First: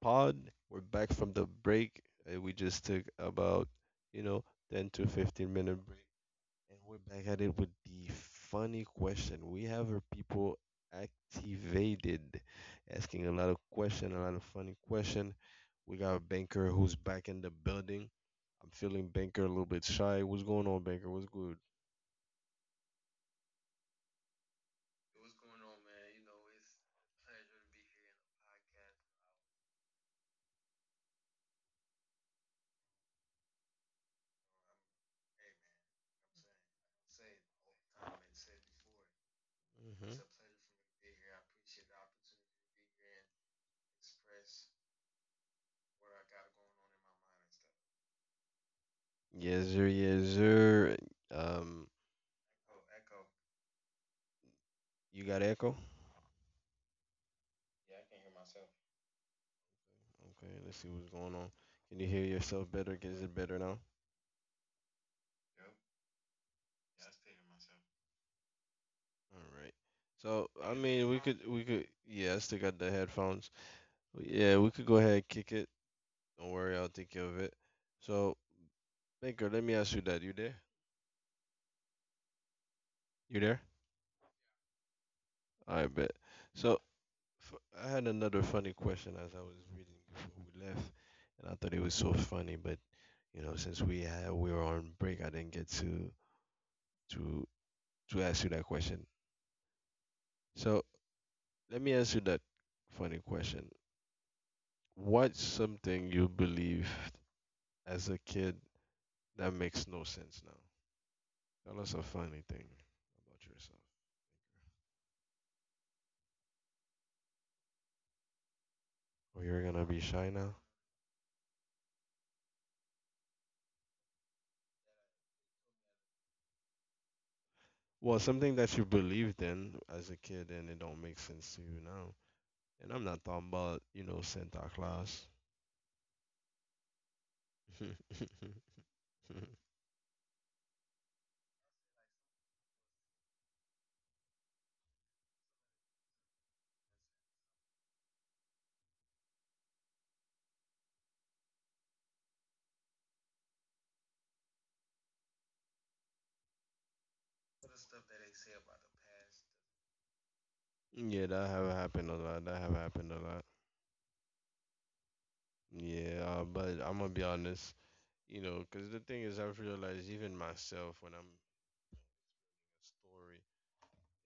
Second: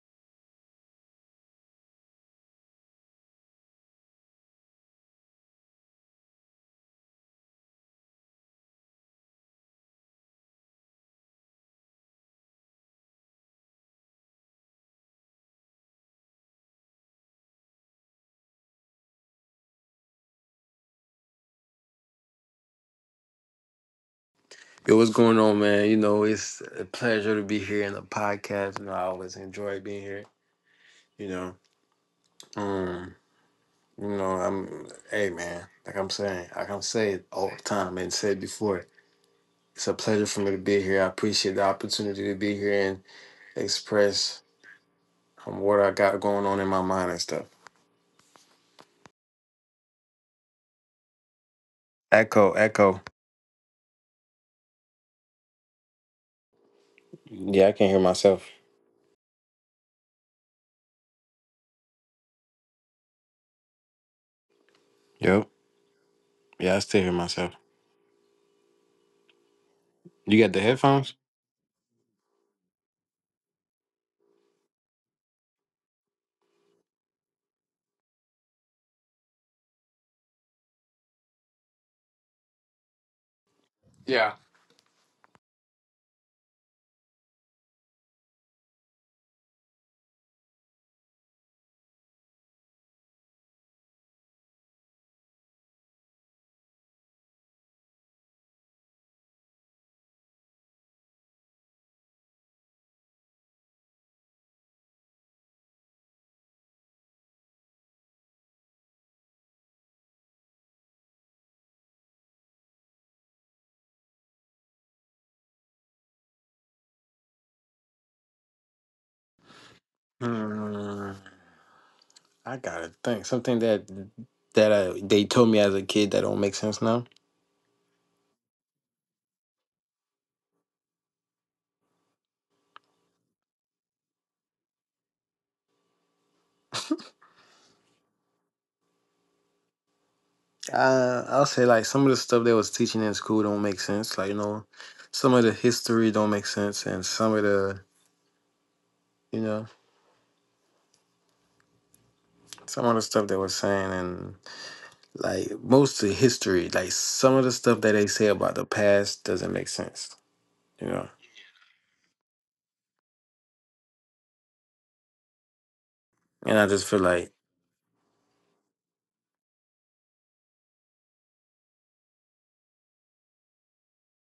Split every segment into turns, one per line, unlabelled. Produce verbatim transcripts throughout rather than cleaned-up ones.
pod. We're back from the break. Uh, we just took about, you know, ten to fifteen minute break, and we're back at it with the funny question. We have our people activated, asking a lot of question, a lot of funny question. We got a banker who's back in the building. I'm feeling banker a little bit shy. What's going on, banker? What's good?
Yo, what's going on, man? You know, it's a pleasure to be here in the podcast. You know, I always enjoy being here. You know, um, you know, I'm, Hey, man, like I'm saying, like I'm saying all the time and said before, it's a
Hmm.
pleasure for me to be here. I appreciate the opportunity to be here and express um, what I got going on in my mind and stuff.
Yes, sir. Yes, sir. Um,
Echo, echo.
you got echo?
Yeah, I can hear myself.
Okay, let's see what's going on. Can you hear yourself better? Is it better now?
Yep. Yeah, I still hear myself.
All right.
You
So,
got the
I mean, we
headphones?
could, we could, yeah, I still got the headphones. Yeah, we could go ahead and kick it. Don't worry, I'll take care of it. So, Baker, let me ask you that. You there? You there?
Yeah.
I bet. So, f- I had another funny question as I was reading before we left, and I thought it was so funny, but you know, since we had, we were on break, I didn't get to to to ask you that question. So, let me ask you that funny question. What's something you believed as a kid that makes no sense now? Tell us a funny thing about yourself. Oh, you're gonna be shy now?
Hmm. I gotta think something that that uh, they told me as a kid that don't make sense now.
Well, something that you believed in as a kid and it don't make sense to you now. And I'm not talking about, you know, Santa Claus.
Uh, I'll say like some of the stuff they was teaching in school don't make sense. Like you know, some of the history don't make sense, and some of the you know some of the stuff they were saying, and like most of the history, like some of the stuff that they say about the past doesn't make sense. You know,
Yeah, that have happened a lot. That have happened a lot. Yeah, uh,
and I
but
just
I'm
feel
gonna be
like,
honest, you know, because the thing is, I've realized even myself when I'm a story,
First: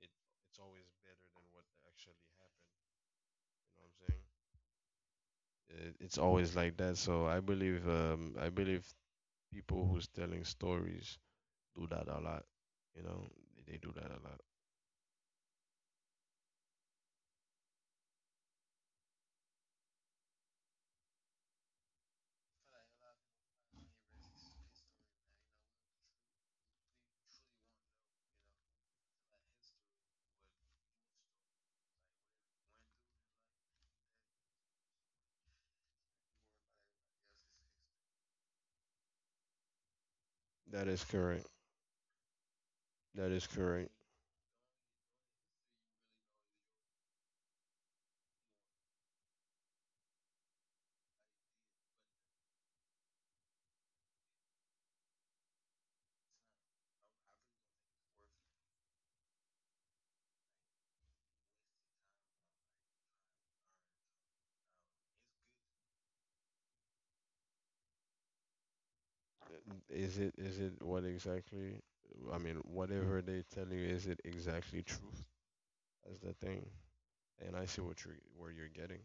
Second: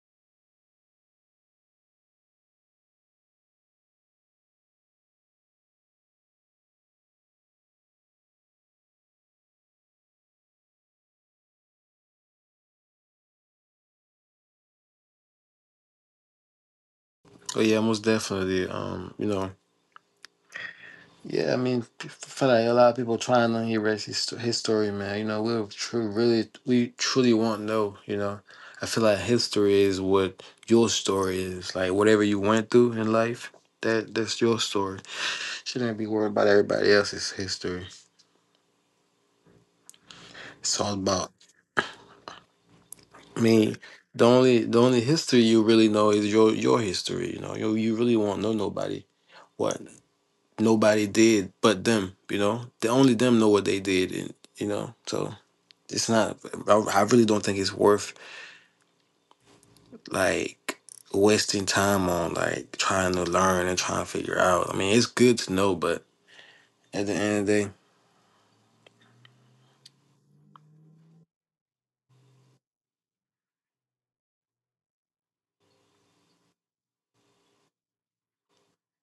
it it's always better than what actually happened. You know what I'm saying? It, it's always like that. So I believe um I believe people who's telling stories do that a lot. You know, they, they do that a lot.
oh yeah, most definitely. Um, you know, Yeah, I mean, I feel like a lot of people trying to erase his, his story, man. You know, we're true, really, we truly won't know. You know, I feel like history is what your story is. Like whatever you went through in life, that that's your story. Shouldn't be worried about everybody else's history. It's
That
all
is
about
correct. That
I
is
mean,
correct.
the only the only history you really know is your your history. You know, you you really won't know nobody what nobody did but them. You know, the only them know what they did, and you know so. It's not. I, I really don't think it's worth like wasting time on like trying to learn and trying to figure out. I mean, it's good to know, but at the end of the day,
Is it is it what exactly? I mean, whatever they tell you, is it exactly truth? That's the thing. And I see what you're where you're getting.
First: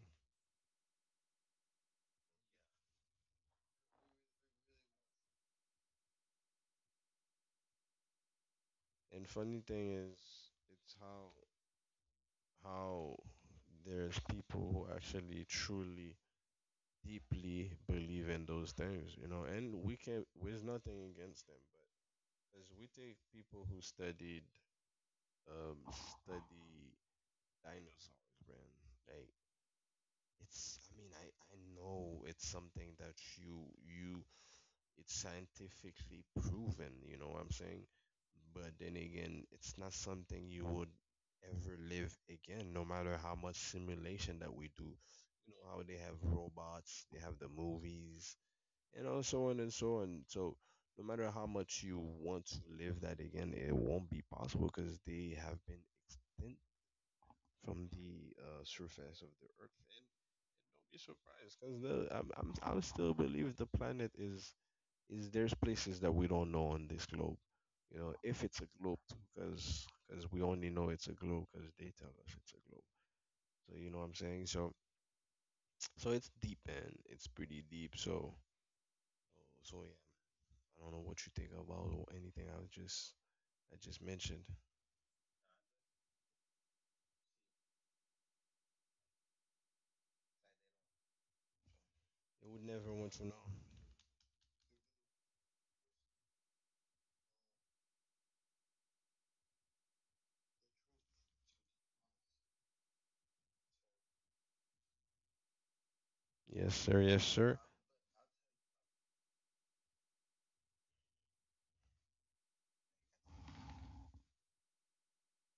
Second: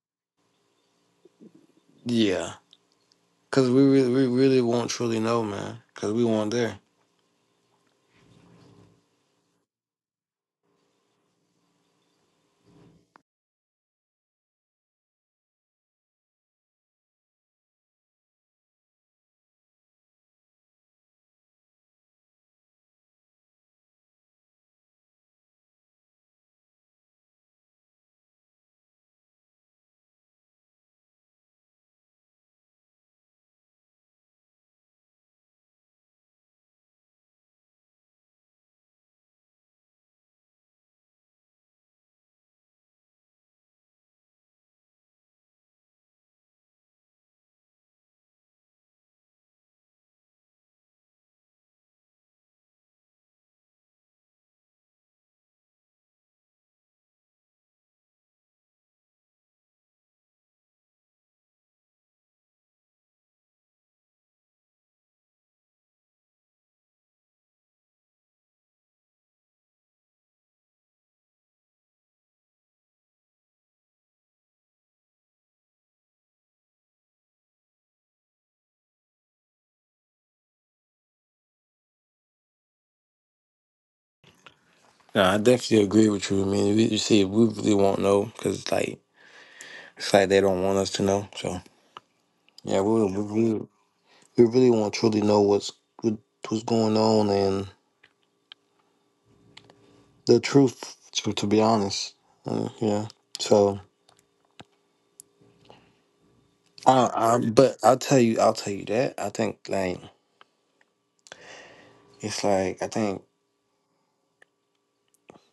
yeah, because we really, we really won't truly know, man, because we weren't there.
And funny thing is, it's how how there's people who actually truly deeply believe in those things, you know, and we can, there's nothing against them, but as we take people who studied, um, study dinosaurs, man, like it's, I mean, I, I know it's something that you, you, it's scientifically proven, you know what I'm saying? But then again, it's not something you would ever live again, no matter how much simulation that we do. You know how they have robots, they have the movies, you know, so on and so on. So no matter how much you want to live that again, it won't be possible because they have been extinct from the uh, surface of the earth. And don't be surprised because I'm, I'm, I still believe the planet is is there's places that we don't know on this globe. You know, if it's a globe, because because we only know it's a globe because they tell us it's a globe. So you know what I'm saying. So so it's deep, man. It's pretty deep. So oh, so yeah. I don't know what you think about or anything I was just I just mentioned.
Yeah, I definitely agree with you. I mean, we, you see, we really won't know because like it's like they don't want us to know. So
It would
yeah,
never
we
want to
we
know.
really, we really won't truly know what's what, what's going on and the truth. To, to be honest, uh, yeah. So.
Yes, sir.
I,
Yes,
I,
sir.
but I'll tell you, I'll tell you that. I think like it's like I think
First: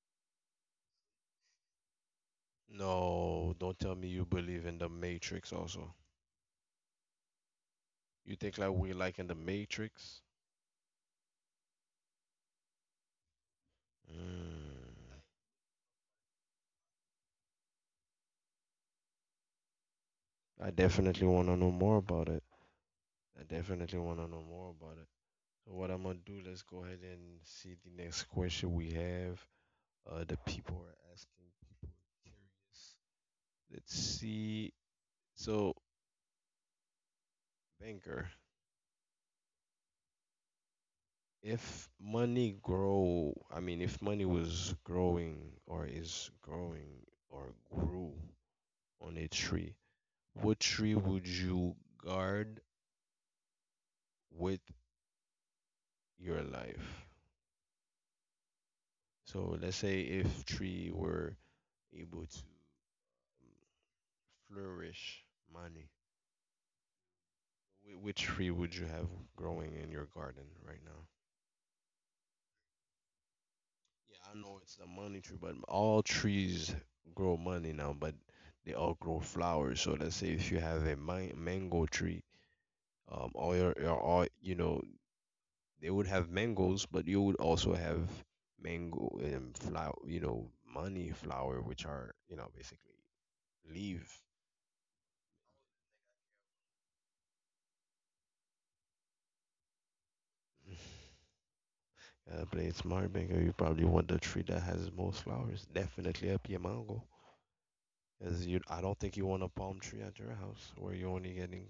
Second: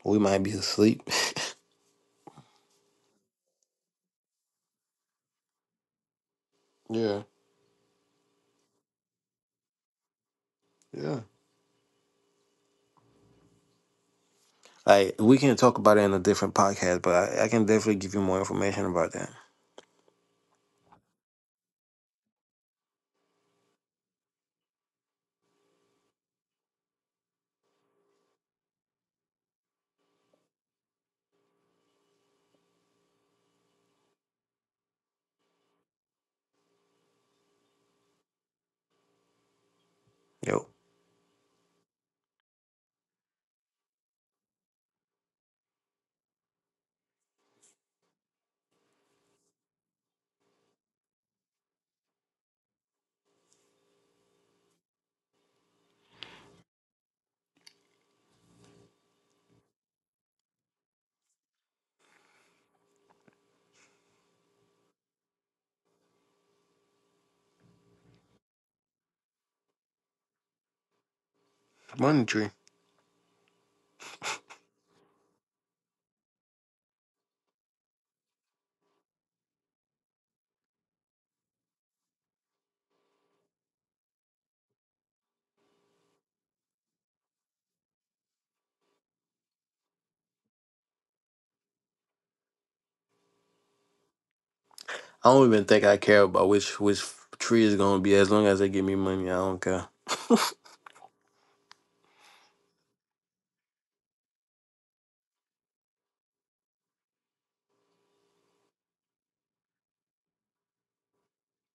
we might be asleep.
No, don't tell me you believe in the Matrix also.
yeah,
You think like we like in the Matrix?
yeah. Like
Mm.
we can talk about it in a different podcast, but I, I can definitely give you more information about that.
I definitely want to know more about it. I definitely want to know more about it. So what I'm gonna do? Let's go ahead and see the next question we have. Uh, the people are asking. People are curious. Let's see. So banker,
Yo,
if money grow, I mean, if money was growing or is growing or grew on a tree, what tree would you guard with your life? So let's say if tree were able to um, flourish money, wh- which tree would you have growing in your garden right now?
money tree.
Yeah, I know it's a money tree, but all trees grow money now, but they all grow flowers. So let's say if you have a man- mango tree, um, all your, your all you know, they would have mangoes, but you would also have mango and flower, you know, money flower, which are you know basically leaf.
I don't even think I care about which which tree is gonna be as long as they give me money. I don't care.
Uh, play it smart, Bingo. You probably want the tree that has most flowers. Definitely up your mango. Is you? I don't think you want a palm tree at your house where you're only getting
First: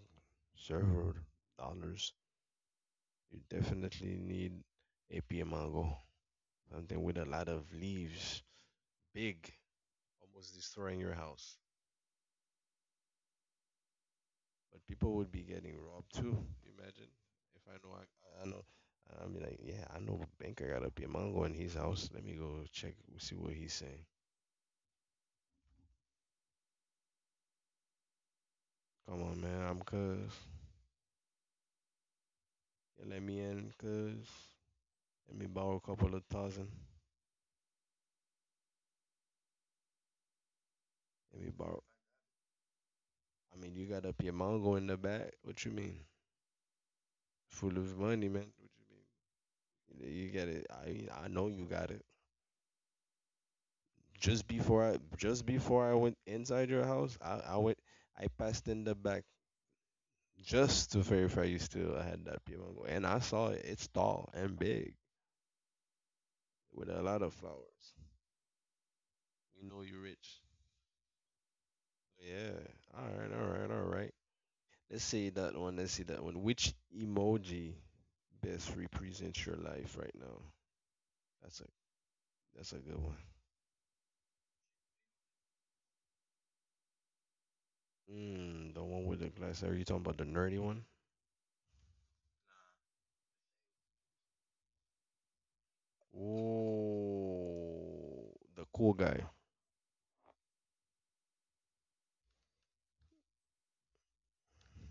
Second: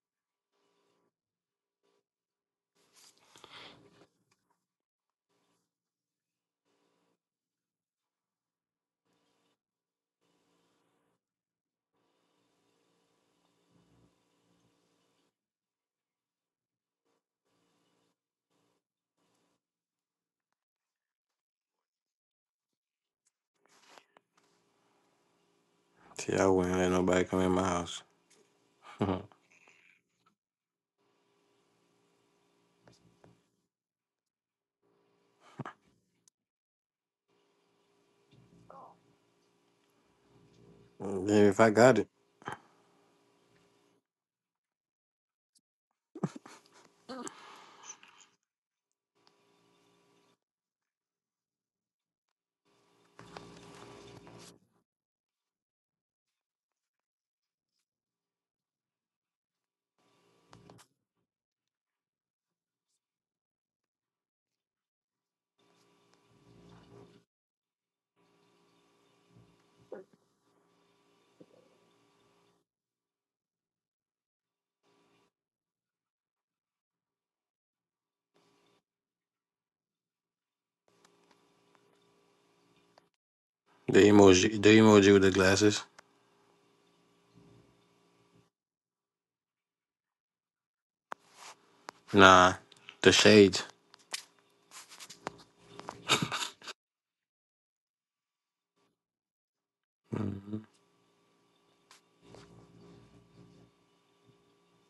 several dollars. You definitely need a pia mango, something with a lot of leaves, big, almost destroying your house. But people would be getting robbed too. Imagine if I know I, I know. I mean, like, yeah, I know a banker got a pia mango in his house. Let me go check, see what he's saying.
See, I wouldn't let nobody come in my house.
Come on, man, I'm cuz. You let me in, cuz. Let me borrow a couple of thousand. Let
Yeah,
me
if I
borrow.
got it,
I mean, you got up your mongo in the back. What you mean? Full of money, man. What you mean? You got it. I mean, I know you got it. Just before I, just before I went inside your house, I, I went, I passed in the back just to verify you still had that pure mango, and I saw it. It's tall and big with a lot of flowers. You know you're rich. Yeah. All right. All right. All right. Let's see that one. Let's see that one. Which emoji best represents your life right now? That's a that's a good one.
the emoji, the emoji with the glasses.
Mm, the one with the glass. Are You talking about the nerdy one?
Nah, the shades.
Oh, the cool guy.
Mhm.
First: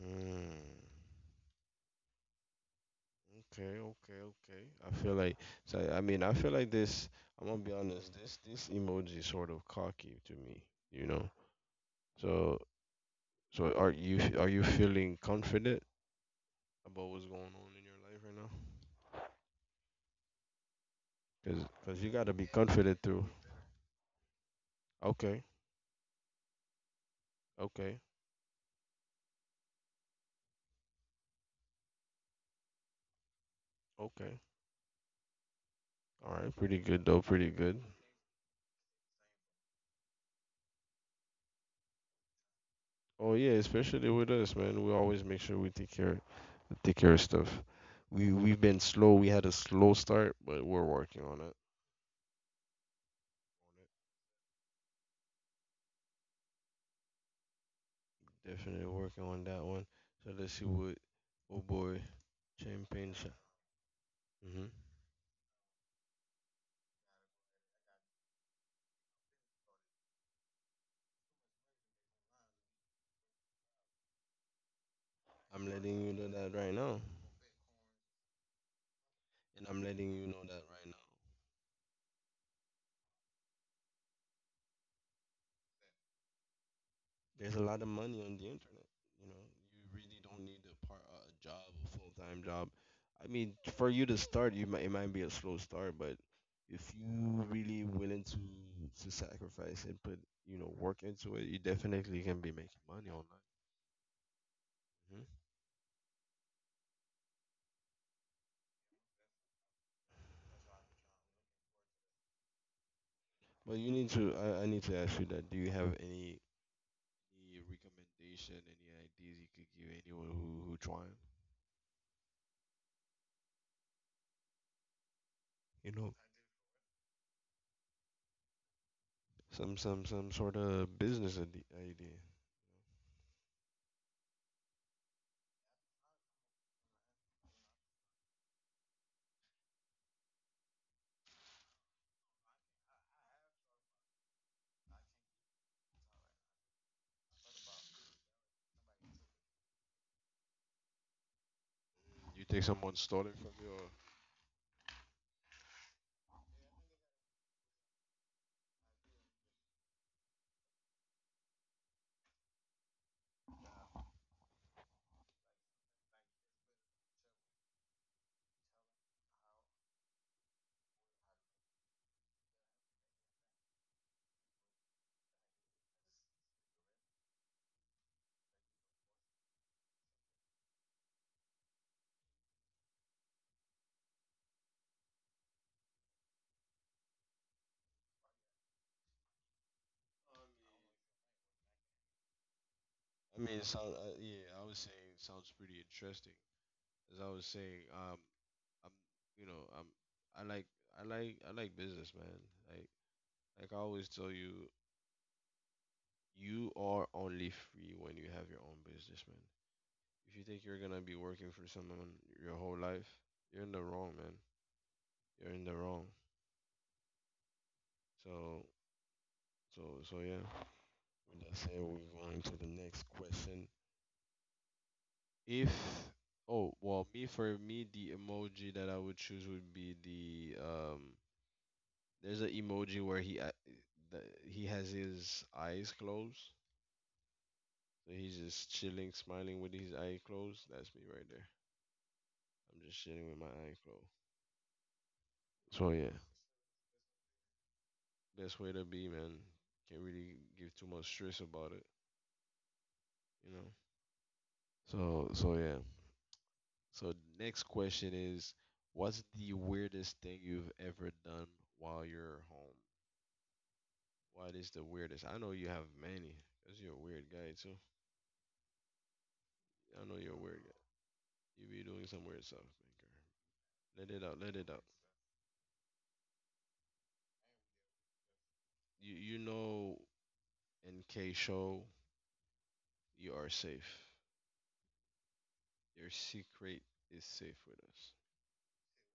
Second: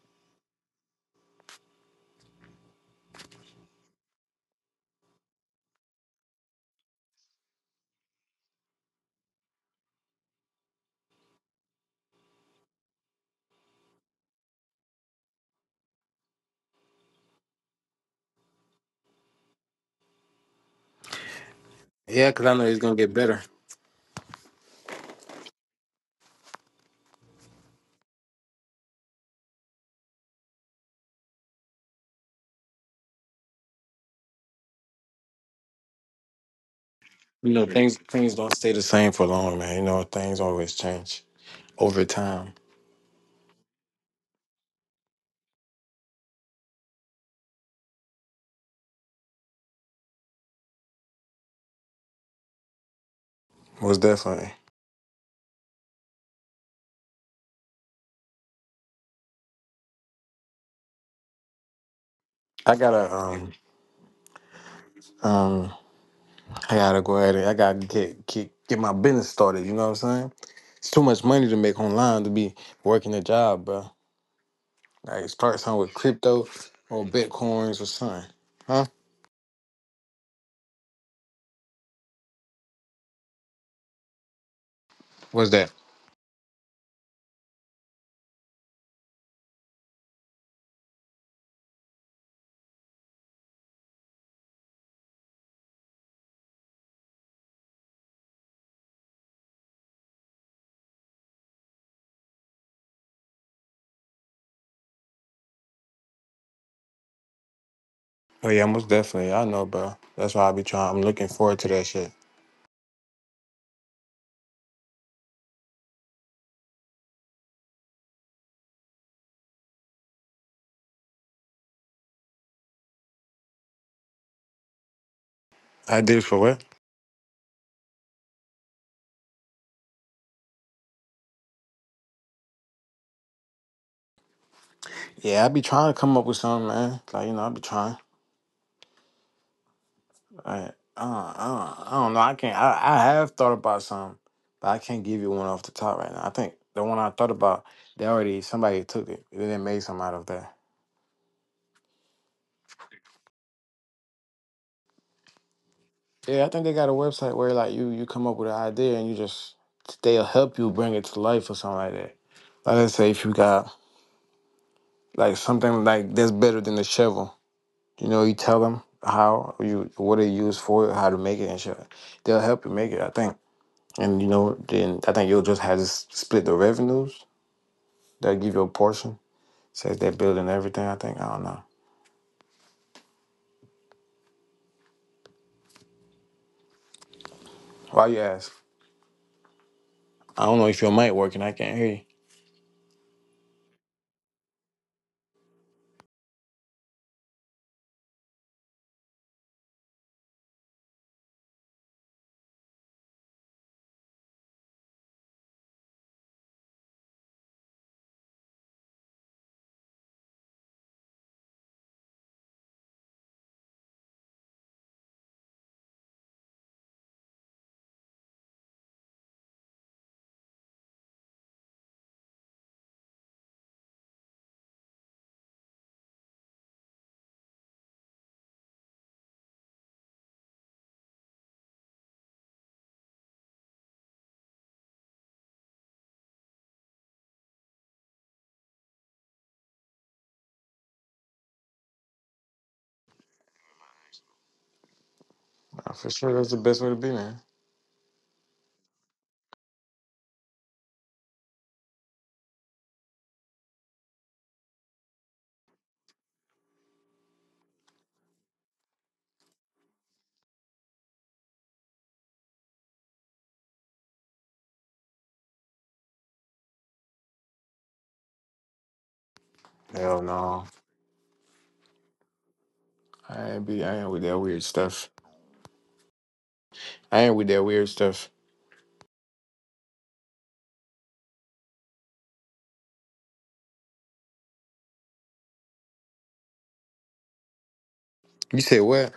Mm, okay, okay, okay. I feel like so. I mean, I feel like this. I'm gonna be honest. This this emoji is sort of cocky to me. You know. So so are you are you feeling confident about what's going on in your life right now? Cause 'cause you gotta
Yeah,
be
cause I know it's gonna
confident
get
through.
better.
Okay, okay, okay. All right, pretty good though. Pretty
You know,
good.
things things don't stay the same for long, man. You know, things always change over time.
Oh yeah, especially with us, man. We always make sure we take care take care of stuff. We we've been slow. We had a slow start, but we're working on it.
Most definitely.
Definitely working on that one. So let's see what oh boy,
I
champagne
gotta
shot.
um
Hmm.
um I gotta go at it. I gotta get get get my business started. You know what I'm saying? It's too much money to make online to be working a job, bro. Like start
I'm
something with
letting you know
crypto
that right now,
or bitcoins or something. Huh?
and I'm letting you know that right now.
What's that?
There's a lot of money on the internet. You know, you really don't need a part uh, a job, a full time job. I mean, for you to start, you might it might be a slow start, but if you really willing to to sacrifice and put you know work into it, you definitely can be making money online. Hmm.
Oh yeah, most definitely. I know, bro. That's why I be trying. I'm looking forward to that shit.
But you need to. I, I need to ask you that. Do you have any, any recommendation, any ideas you could give anyone who who trying? You
I
know,
did for what?
some some some sort of business ide- idea.
Yeah, I be trying to come up with something, man. Like you know, I be trying. I, I, don't- I, don't- I don't know. I can't. I, I have thought about some, but I can't give you one off the top right now. I think the one I thought about, they already somebody took it. They didn't make some out of that.
You think someone stolen from you? Or?
Yeah, I think they got a website where like you you come up with an idea and you just they'll help you bring it to life or something like that. Like let's say if you got like something like that's better than the shovel, you know, you tell them how you what they use for it, how to make it and shit. They'll help you make it. I think. And you know, then I think you'll just have to s- split the revenues. They'll give you a portion. Says they're building everything, I think. I don't know. Why you ask? I don't know if your mic working. I can't hear you.
I mean, it sounds uh, yeah. I was saying it sounds pretty interesting. As I was saying, um, I'm you know I'm I like I like I like business, man. Like like I always tell you, you are only free when you have your own business, man. If you think you're gonna be working for someone your whole life, you're in the wrong, man. You're in the wrong. So so so yeah. With that said, we're going to the next question. If Oh well, me for me the emoji that I would choose would be the um. There's an emoji where he a- the, he has his eyes closed, so he's just chilling, smiling with his eye closed. That's me right there. I'm just chilling with my eye closed.
Nah,
So
for
yeah,
sure, that's the best way to be, man.
best way to be, man. Can't really give too much stress about it, you know. So so yeah. So next question is, what's the weirdest thing you've ever done while you're home? What is the weirdest? I know you have many, cause you're a weird guy too. I know
Hell
you're a weird
no.
guy. You be doing some weird stuff, maker.
I ain't be. I ain't
Let
with
it
that
out. Let
weird
it out.
stuff. I ain't with that weird stuff.
You you know, in K show, you are safe. Your secret is safe with us.
You say what?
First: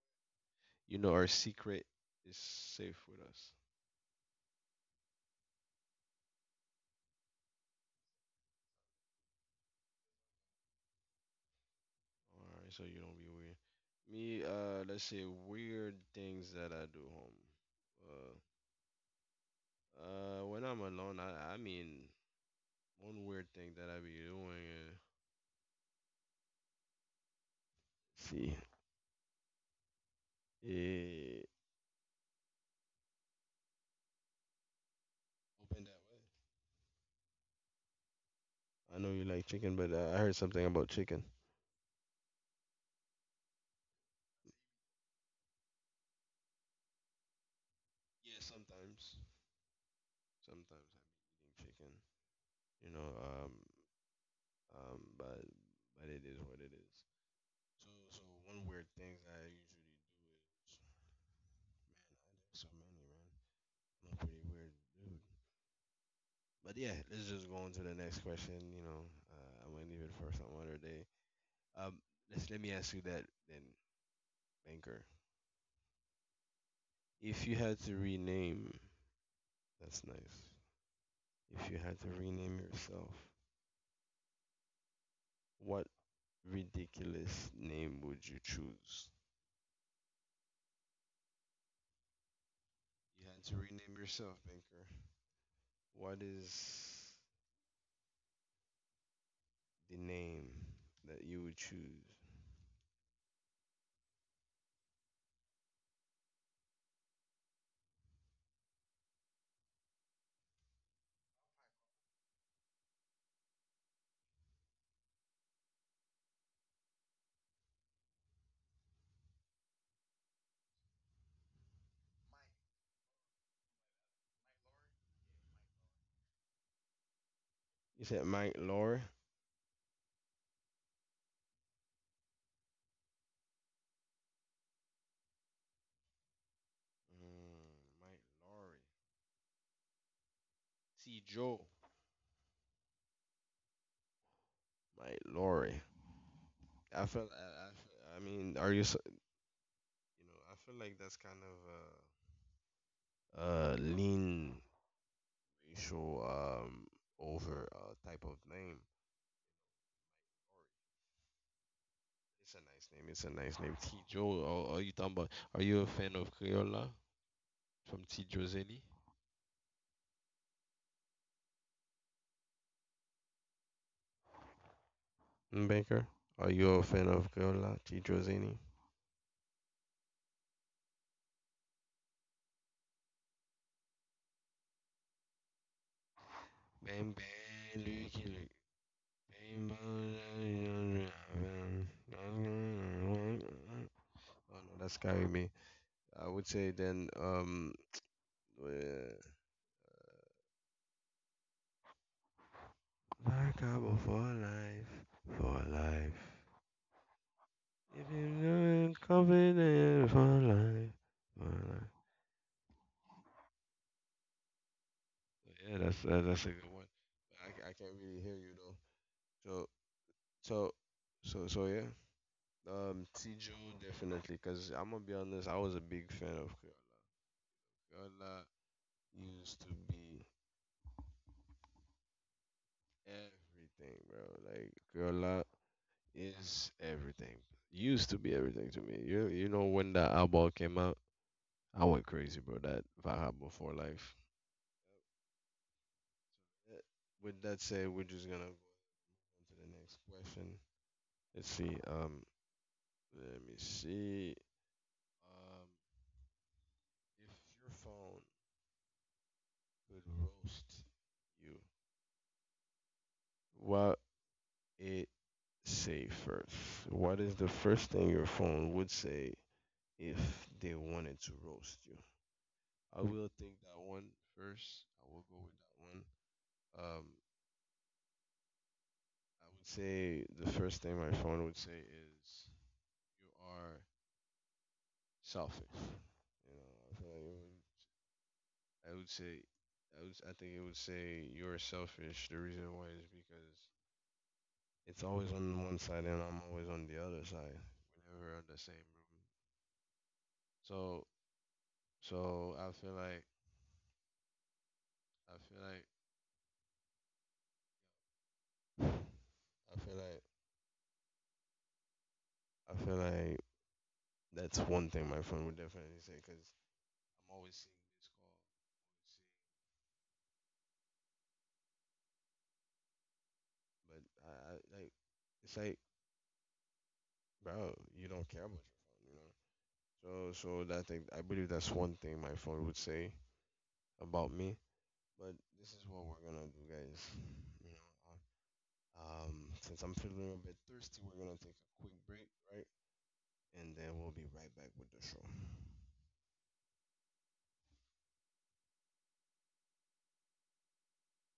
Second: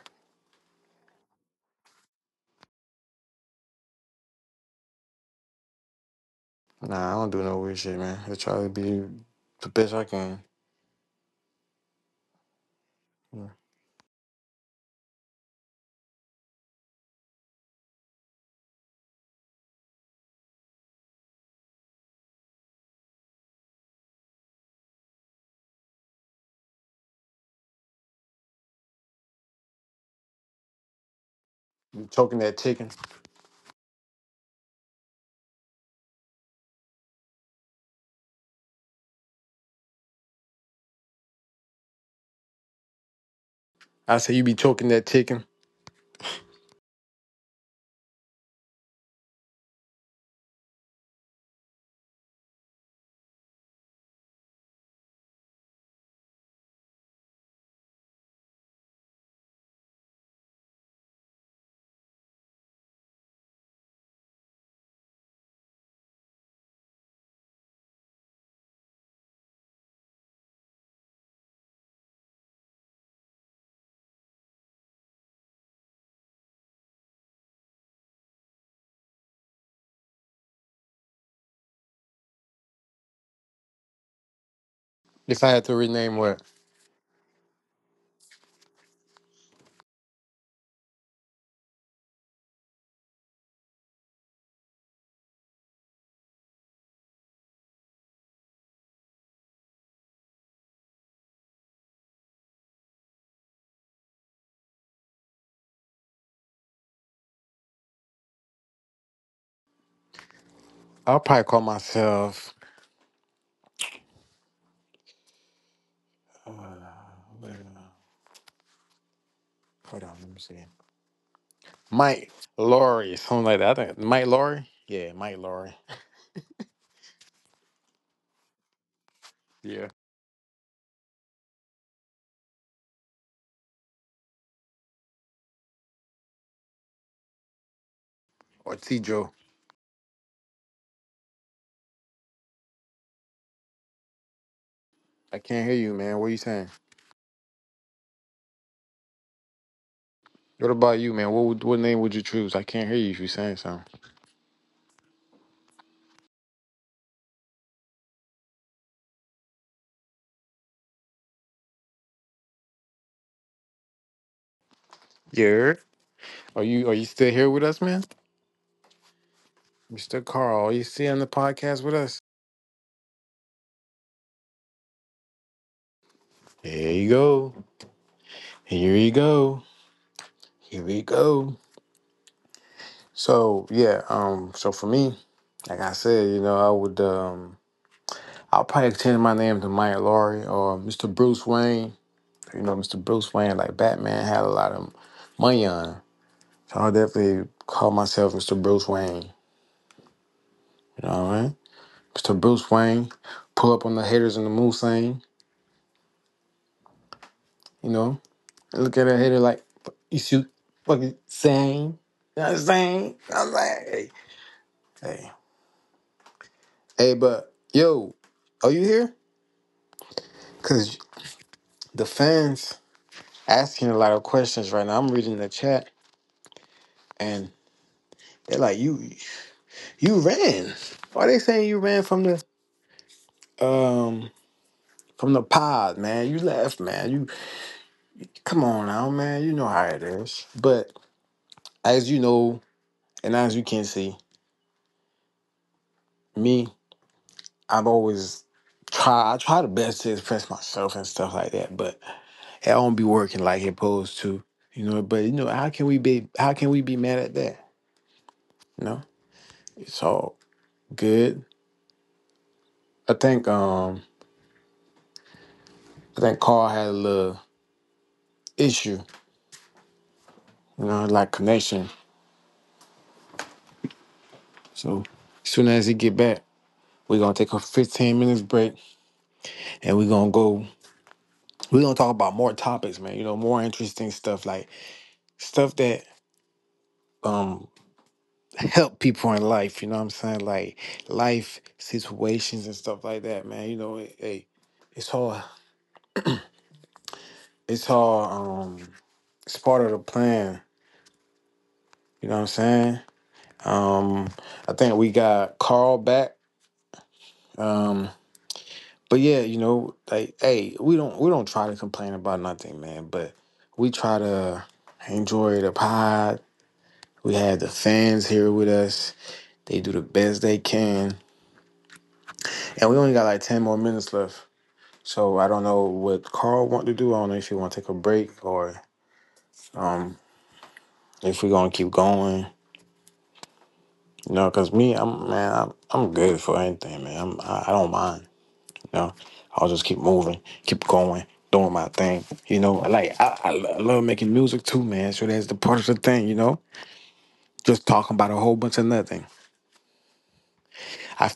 You know our secret is safe with us.
Nah, I don't do no weird shit, man. I try to be the best I can.
All right, so you don't be
Yeah.
weird. Me, uh, let's say weird things that I do home. Uh, uh, when I'm alone, I I mean, one weird thing that I be doing. Uh, see, yeah,
You choking that chicken?
open that way. I know you like chicken, but uh, I heard something about chicken.
I say you be choking that chicken.
Yeah, sometimes. Sometimes I be eating chicken, you know. Um, um, but but it is what it is. So so one weird thing that I usually do is nah, there's so many, man. I'm a pretty weird dude. But yeah, let's just go on to the next question. You know, uh, I'm gonna leave it for some other day. Um, let's let me ask you that then, banker. If you had to rename, that's nice. If you had to rename yourself,
If I had to
what
rename what,
ridiculous name would you choose? You had to rename yourself, Banker. What is the name that you would choose?
I'll probably call myself. Uh, wait a Hold on, let me see. Mike Laurie, something like that. I think Mike Laurie. Yeah, Mike Laurie.
You said Mike Laurie?
Yeah.
Mm, Mike
Or
Laurie.
T Joe.
See, Joe. Mike
I can't hear
Laurie.
you, man. What are you saying?
I feel, I, I, feel- I mean, are you, you know, I
What
feel like
about you,
it's
man?
kind
What would, what name would you choose? I can't hear you if you're
of
saying
a, a
something.
lean racial um, over uh, type of name. Or it's a nice name. It's a nice name. Tijo. Are, are you talking about? Are
Yeah.
you a fan of
Are you
Creola
are you still here with us, man?
from Tijo Zeni?
mister Carl, are you still on the podcast with us?
Mm, Baker. Are you a
Here
fan
you
of
go.
Creola, Tijo Zeni?
Here you go. Here we go. So yeah, um, so for me, like I said, you know, I would
Ben
um
ben Luke Luke.
I'll probably change my name
Ben
to Mike Laurie or
ben
mister Bruce Wayne. You know, mister Bruce Wayne, like Batman had a
Oh no,
lot of
that's carry me.
money on him.
I would say
So I'll
then
definitely
um.
call myself mister Bruce
Uh,
Wayne. You know what I mean? mister Bruce Wayne, pull up
Macabre
on the
for
haters in the mood
life,
saying,
for life.
you
If you
know, and
know
look
it,
at a hater like,
confident for
you shoot
life,
fucking
for life.
sane." You know what I'm saying? I'm like, hey, hey,
Yeah, that's uh, that's a good one.
hey,
I,
but
ca- I can't
yo,
really hear you
are
though.
you here?
So so
Cause
so so yeah.
the fans
Um, T. Joe
asking a lot of
definitely, cause
questions right
I'm
now.
gonna
I'm
be
reading
honest,
the
I was a
chat
big fan of Crayola.
and
Crayola
they're like, you,
used to
you
be
ran. Why they saying you ran from the?
everything, bro.
Um,
Like
from
Crayola
the pod, man. You
is
left, man. You
everything. Used to be
come
everything to
on
me.
now,
You
man.
you
You
know
know how
when
it
that
is.
album came
But
out, I went
as you
crazy, bro.
know,
That
and
Vahab
as you
before
can
life.
see, me,
With that said,
I've
we're just gonna
always
go to
try. I try the
the next
best to
question.
express myself and stuff
Let's
like
see.
that. But
Um,
it don't be
let
working
me
like it supposed
see.
to, you know. But you know,
Um,
how can we be? How can we be mad at that?
your phone
You know,
could
it's all
roast
good. I think
what
um,
it say
I think
first?
Carl had a
What is
little
the first thing your phone would
issue,
say if they
you know,
wanted to
like
roast
connection.
you? I will think that one first.
So
I will go
as
with
soon
that
as he
one.
get back,
Um,
we're gonna take a fifteen minutes break
I would
And we're
say
gonna
the
go
first thing my phone would say
we're gonna talk
is
about more topics, man. You
you
know, more
are
interesting stuff, like
selfish.
stuff that
You know, I feel like it would,
um
I
help
would
people
say,
in life. You know
I
what I'm
would, I
saying?
think it would
Like
say you're
life
selfish. The
situations
reason
and
why
stuff
is
like that,
because
man. You know, it, it-
it's
it's
always
all
on one side and I'm always on the other side.
it's
We're
all
never on the same
um
room.
it's part of the plan.
So
You know what I'm
So I feel
saying?
like,
Um, I think we got
feel
Carl back. Um,
like,
but yeah, you
I feel
know,
like,
like hey, we don't we don't try to complain about
I
nothing,
feel
man. But
like
we try
that's
to
one thing my friend would
enjoy the
definitely say. Cause
pod.
I'm
We had
always,
the fans here with us. They do the best they can. And we only got like ten more minutes
I,
left.
I like,
So I
it's
don't
like,
know what Carl want to do. I don't know if he
bro,
want to take a
you don't care
break
about
or
your phone, you know. So,
um
so that thing, I
if
believe
we're
that's
gonna keep
one thing my
going.
phone would say about
You know,
me.
cause me, I'm
But
man,
this
I'm,
is what
I'm
we're
good
gonna
for
do, guys.
anything, man. I'm, I,
You
I
know,
don't mind. You know,
um,
I'll
since
just
I'm
keep
feeling a
moving,
bit
keep
thirsty, we're
going,
gonna take
doing
a
my
quick
thing.
break,
You
right?
know, like I, I
And
lo-
then
love
we'll be
making
right
music
back
too,
with the
man.
show.
So that's the part of the thing. You know, just talking about a whole bunch of nothing. I